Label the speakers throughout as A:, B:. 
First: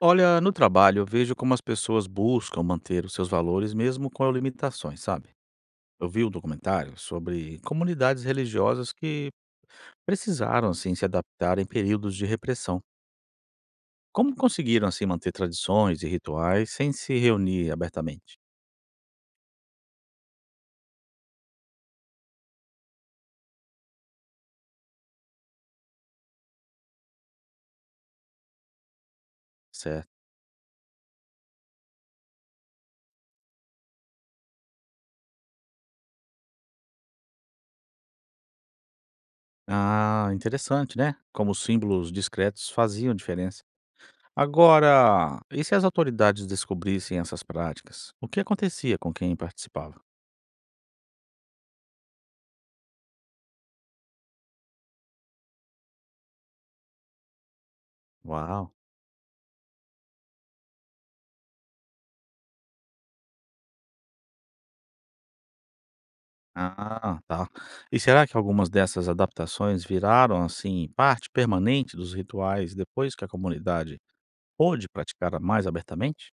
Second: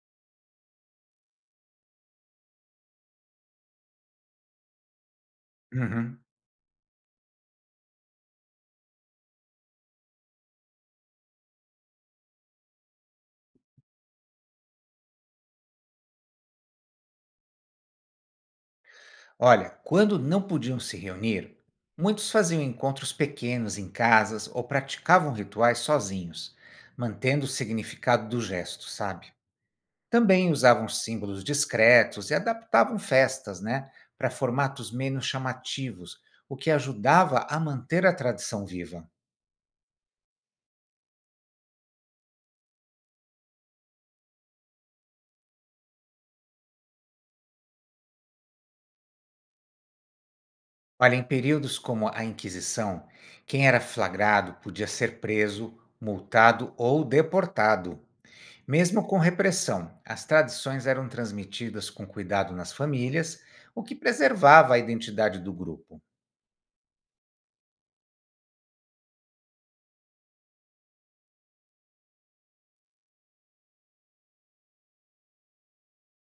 A: Olha, no trabalho eu vejo como as pessoas buscam manter os seus valores mesmo com limitações, sabe? Eu
B: Uhum.
A: vi um documentário sobre comunidades religiosas que precisaram assim se adaptar em períodos de repressão. Como conseguiram assim manter tradições e rituais sem se reunir abertamente?
B: Olha, quando não podiam se reunir, muitos faziam encontros pequenos em casas ou praticavam rituais sozinhos, mantendo o significado do gesto, sabe?
A: Certo.
B: Também usavam símbolos discretos e adaptavam festas, né, para formatos menos chamativos, o que ajudava a manter a tradição viva.
A: Ah, interessante, né? Como símbolos discretos faziam diferença. Agora, e se as autoridades descobrissem essas práticas? O que acontecia com quem participava?
B: Olha, em períodos como a Inquisição, quem era flagrado podia ser preso, multado ou deportado.
A: Uau.
B: Mesmo com repressão, as tradições eram transmitidas com cuidado nas famílias, o que preservava a identidade do grupo.
A: Ah, tá. E será que algumas dessas adaptações viraram, assim, parte permanente dos rituais depois que a comunidade pôde praticar mais abertamente?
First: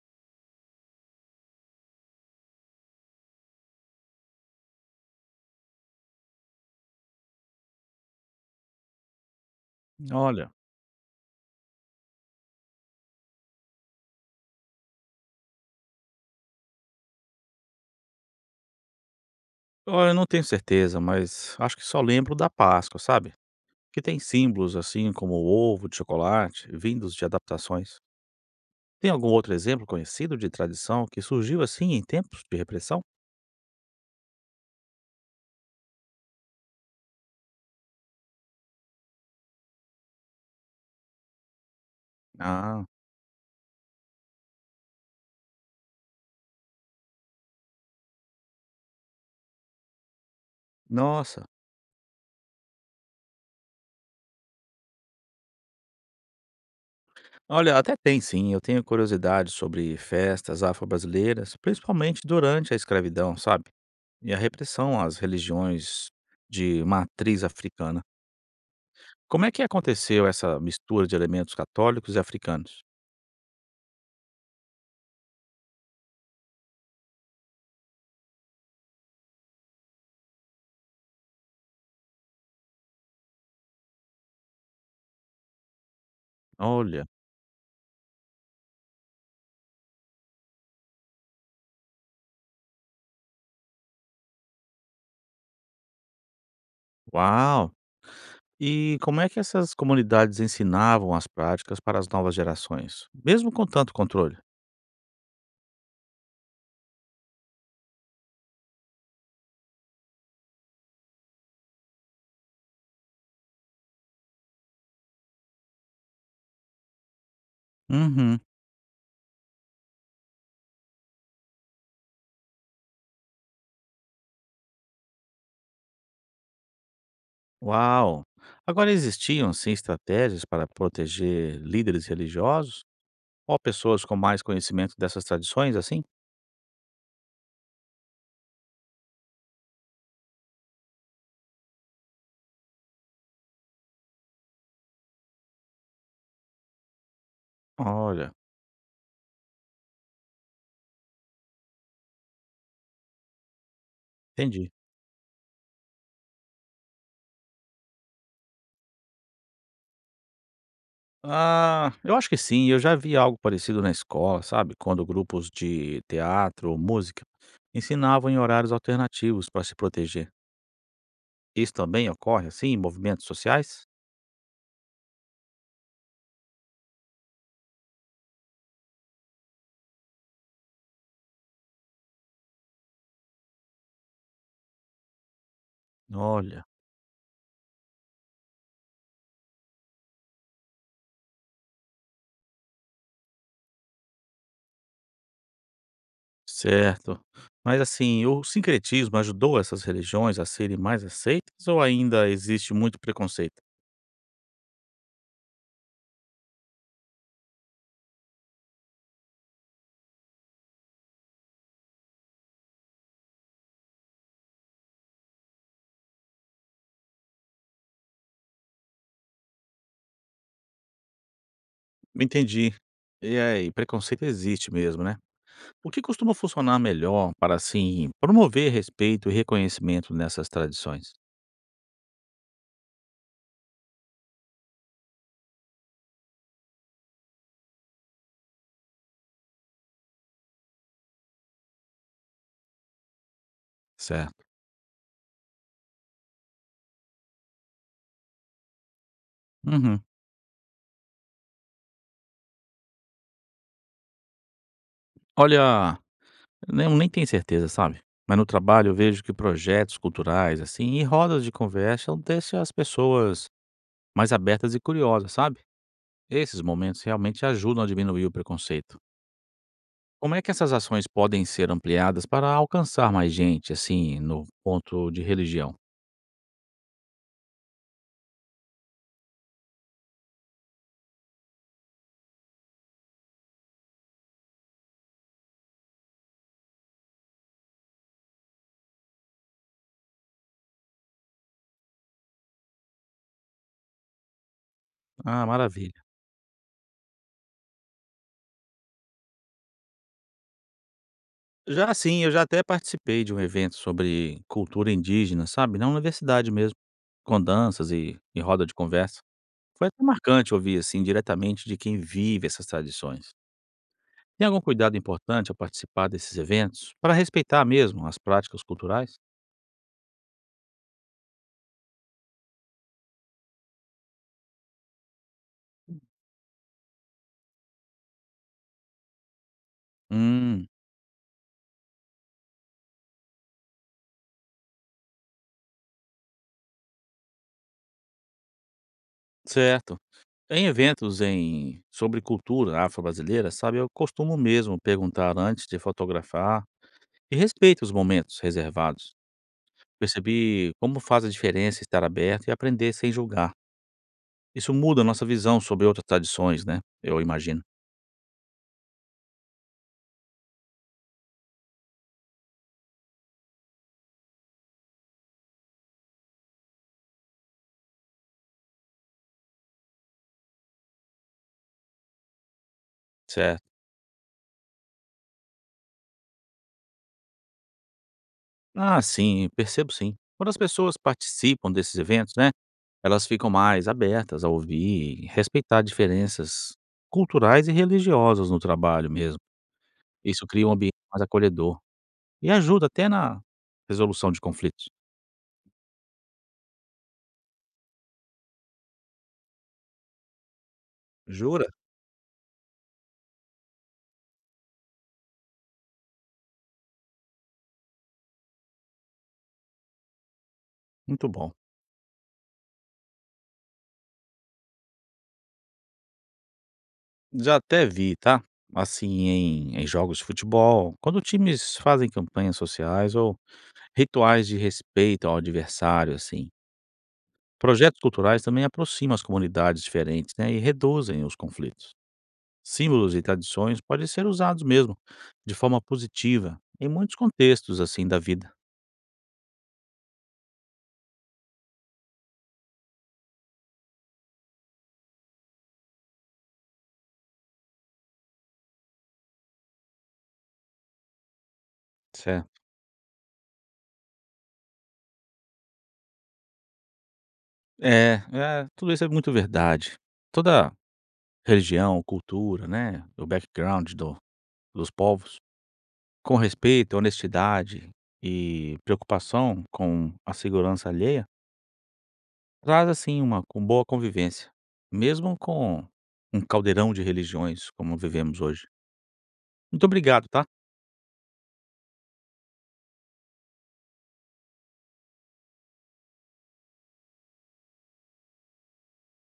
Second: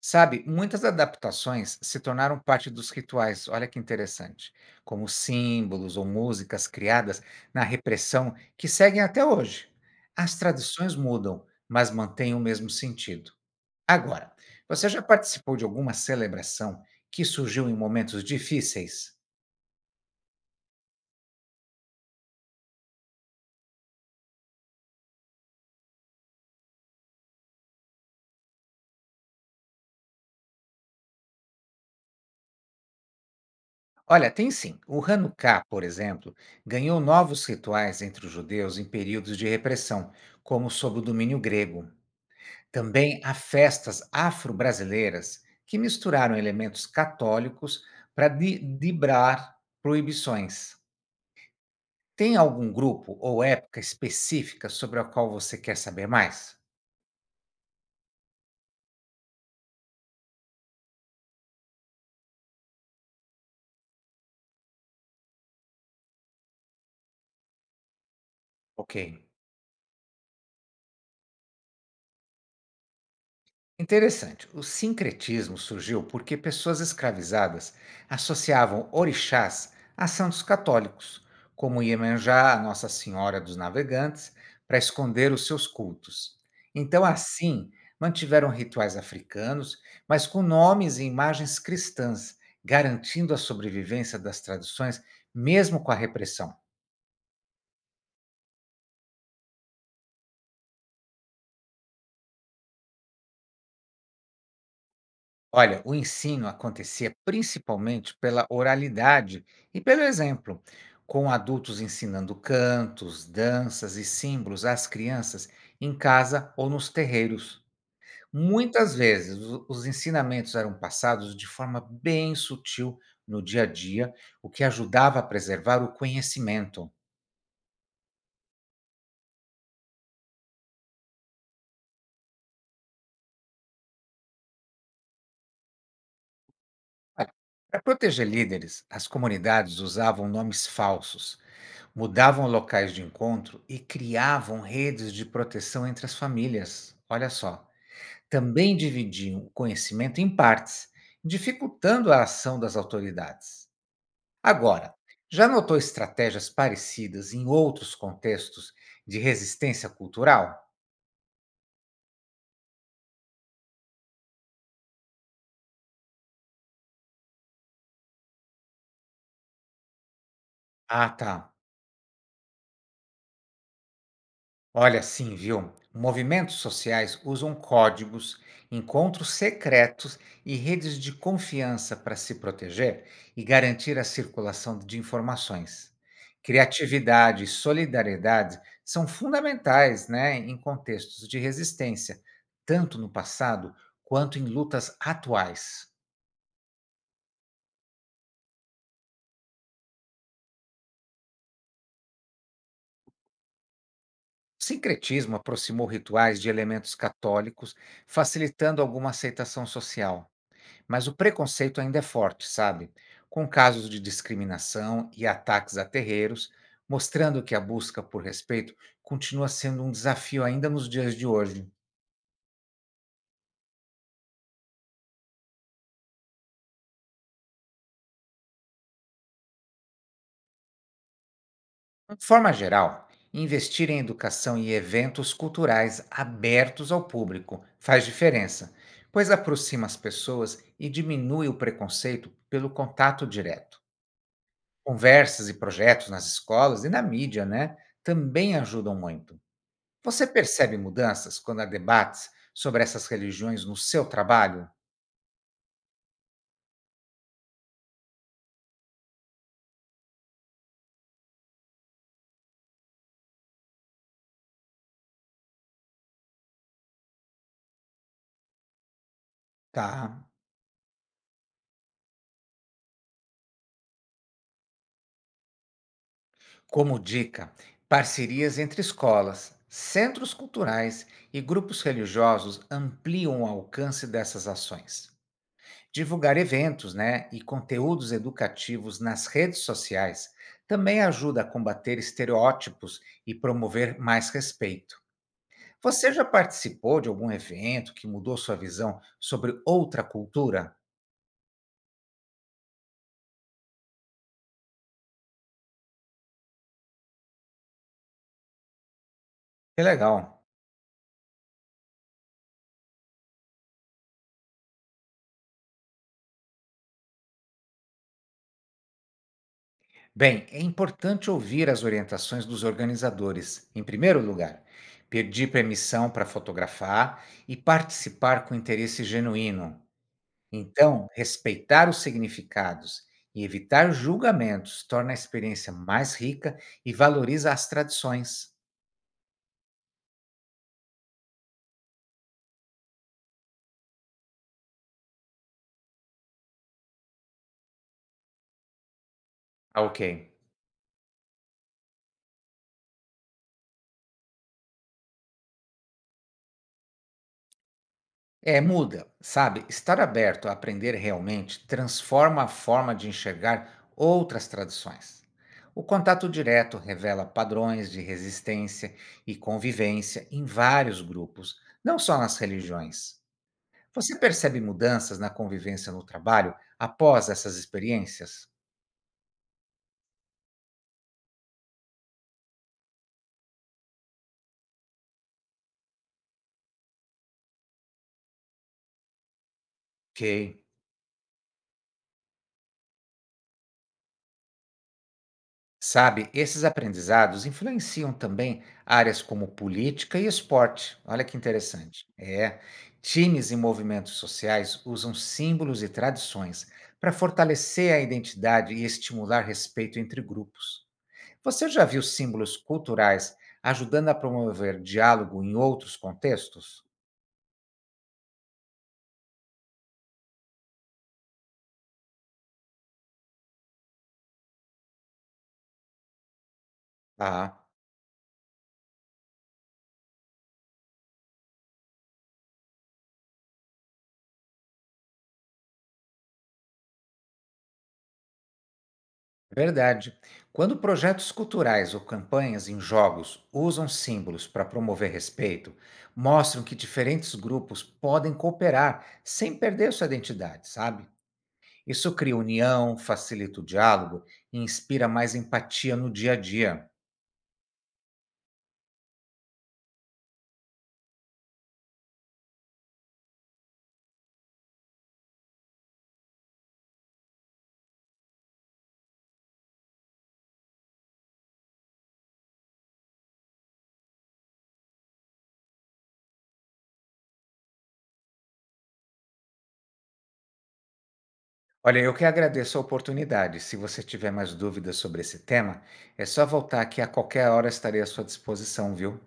B: Sabe, muitas adaptações se tornaram parte dos rituais, olha que interessante, como símbolos ou músicas criadas na repressão que seguem até hoje. As
A: Olha,
B: tradições mudam, mas mantêm o mesmo sentido. Agora, você já participou de alguma celebração que surgiu em momentos difíceis?
A: olha, eu não tenho certeza, mas acho que só lembro da Páscoa, sabe? Que tem símbolos assim como o ovo de chocolate, vindos de adaptações. Tem algum outro exemplo conhecido de tradição que surgiu assim em tempos de repressão?
B: Olha, tem sim. O Hanukkah, por exemplo, ganhou novos rituais entre os judeus em períodos de repressão, como sob o domínio grego.
A: Ah,
B: Também há festas afro-brasileiras que misturaram elementos católicos para driblar proibições.
A: nossa.
B: Tem algum grupo ou época específica sobre a qual você quer saber mais?
A: Olha, até tem sim. Eu tenho curiosidade sobre festas afro-brasileiras, principalmente durante a escravidão, sabe? E a repressão às religiões de matriz africana.
B: Ok.
A: Como é que aconteceu essa mistura de elementos católicos e africanos?
B: Interessante. O sincretismo surgiu porque pessoas escravizadas associavam orixás a santos católicos, como Iemanjá, a Nossa Senhora dos Navegantes, para esconder os seus cultos. Então,
A: Olha,
B: assim, mantiveram rituais africanos, mas com nomes e imagens cristãs, garantindo a sobrevivência das tradições, mesmo com a repressão.
A: uau! E como é que essas comunidades ensinavam as práticas para as novas gerações, mesmo com tanto controle?
B: Olha, o ensino acontecia principalmente pela oralidade e pelo exemplo, com adultos ensinando cantos, danças e símbolos às crianças em casa ou nos terreiros.
A: Uhum,
B: Muitas vezes, os ensinamentos eram passados de forma bem sutil no dia a dia, o que ajudava a preservar o conhecimento.
A: uau! Agora existiam sim estratégias para proteger líderes religiosos? Ó, pessoas com mais conhecimento dessas tradições, assim?
B: Para proteger líderes, as comunidades usavam nomes falsos. Mudavam locais de encontro e criavam redes de proteção entre as famílias. Olha só.
A: Olha,
B: Também dividiam o conhecimento em partes, dificultando a ação das autoridades.
A: entendi.
B: Agora, já notou estratégias parecidas em outros contextos de resistência cultural?
A: Ah, eu acho que sim, eu já vi algo parecido na escola, sabe? Quando grupos de teatro ou música ensinavam em horários alternativos para se proteger.
B: Ah, tá.
A: Isso também ocorre, assim, em movimentos sociais?
B: Olha, sim, viu? Movimentos sociais usam códigos, encontros secretos e redes de confiança para se proteger e garantir a circulação de informações.
A: Olha,
B: Criatividade e solidariedade são fundamentais, né, em contextos de resistência, tanto no passado quanto em lutas atuais.
A: certo. Mas assim, o sincretismo ajudou essas religiões a serem mais aceitas ou ainda existe muito preconceito?
B: O sincretismo aproximou rituais de elementos católicos, facilitando alguma aceitação social. Mas o preconceito ainda é forte, sabe? Com casos de discriminação e ataques a terreiros, mostrando que a busca por respeito continua sendo um desafio ainda nos dias de hoje.
A: Entendi. E aí, preconceito existe mesmo, né? O que costuma funcionar melhor para, assim, promover respeito e reconhecimento nessas tradições?
B: De forma geral, investir em educação e eventos culturais abertos ao público faz diferença, pois aproxima as pessoas e diminui o preconceito pelo contato direto.
A: Certo.
B: Conversas e projetos nas escolas e na mídia, né, também ajudam muito.
A: Uhum.
B: Você percebe mudanças quando há debates sobre essas religiões no seu trabalho?
A: Olha, eu nem tenho certeza, sabe? Mas no trabalho eu vejo que projetos culturais, assim, e rodas de conversa deixam as pessoas mais abertas e curiosas, sabe? Esses momentos realmente ajudam a diminuir o preconceito.
B: Tá.
A: Como é que essas ações podem ser ampliadas para alcançar mais gente, assim, no ponto de religião?
B: Como dica, parcerias entre escolas, centros culturais e grupos religiosos ampliam o alcance dessas ações. Divulgar eventos, né, e conteúdos educativos nas redes sociais também ajuda a combater estereótipos e promover mais respeito.
A: Ah, maravilha.
B: Você já participou de algum evento que mudou sua visão sobre outra cultura?
A: Já sim, eu já até participei de um evento sobre cultura indígena, sabe, na universidade mesmo, com danças e roda de conversa.
B: Que
A: Foi até
B: legal!
A: marcante ouvir, assim, diretamente de quem vive essas tradições. Tem algum cuidado importante ao participar desses eventos, para respeitar mesmo as práticas culturais?
B: Bem, é importante ouvir as orientações dos organizadores. Em primeiro lugar, pedir permissão para fotografar e participar com interesse genuíno.
A: Hum,
B: Então, respeitar os significados e evitar julgamentos torna a experiência mais rica e valoriza as tradições.
A: certo. Em eventos sobre cultura afro-brasileira, sabe, eu costumo mesmo perguntar antes de fotografar e respeito os momentos reservados.
B: Ah, ok.
A: Percebi como faz a diferença estar aberto e aprender sem julgar. Isso muda a nossa visão sobre outras tradições, né? Eu imagino.
B: É, muda, sabe? Estar aberto a aprender realmente transforma a forma de enxergar outras tradições. O contato direto revela padrões de resistência e convivência em vários grupos, não só nas religiões.
A: Certo.
B: Você percebe mudanças na convivência no trabalho após essas experiências?
A: Ah, sim, percebo sim. Quando as pessoas participam desses eventos, né? Elas ficam mais abertas a ouvir e respeitar diferenças culturais e religiosas no trabalho mesmo.
B: Ok.
A: Isso cria um ambiente mais acolhedor e ajuda até na resolução de conflitos.
B: Sabe, esses aprendizados influenciam também áreas como política e esporte. Olha que
A: Jura?
B: interessante. É, times e movimentos sociais usam símbolos e tradições para fortalecer a identidade e estimular respeito entre grupos.
A: Muito bom.
B: Você já viu símbolos culturais ajudando a promover diálogo em outros contextos?
A: Já até vi, tá? Assim, em jogos de futebol, quando times fazem campanhas sociais ou rituais de respeito ao adversário, assim.
B: Ah.
A: Projetos culturais também aproximam as comunidades diferentes, né? E reduzem os conflitos. Símbolos e tradições podem ser usados mesmo de forma positiva em muitos contextos, assim, da vida.
B: Verdade. Quando projetos culturais ou campanhas em jogos usam símbolos para promover respeito, mostram que diferentes grupos podem cooperar sem perder sua identidade, sabe? Isso cria
A: Certo.
B: união, facilita o diálogo e inspira mais empatia no dia a dia.
A: É, é, tudo isso é muito verdade. Toda religião, cultura, né? O background do, dos povos com respeito, honestidade e preocupação com a segurança alheia, traz assim uma com boa convivência, mesmo com um caldeirão de religiões como vivemos hoje. Muito obrigado, tá?
B: Olha, eu que agradeço a oportunidade. Se você tiver mais dúvidas sobre esse tema, é só voltar aqui a qualquer hora. Estarei à sua disposição, viu?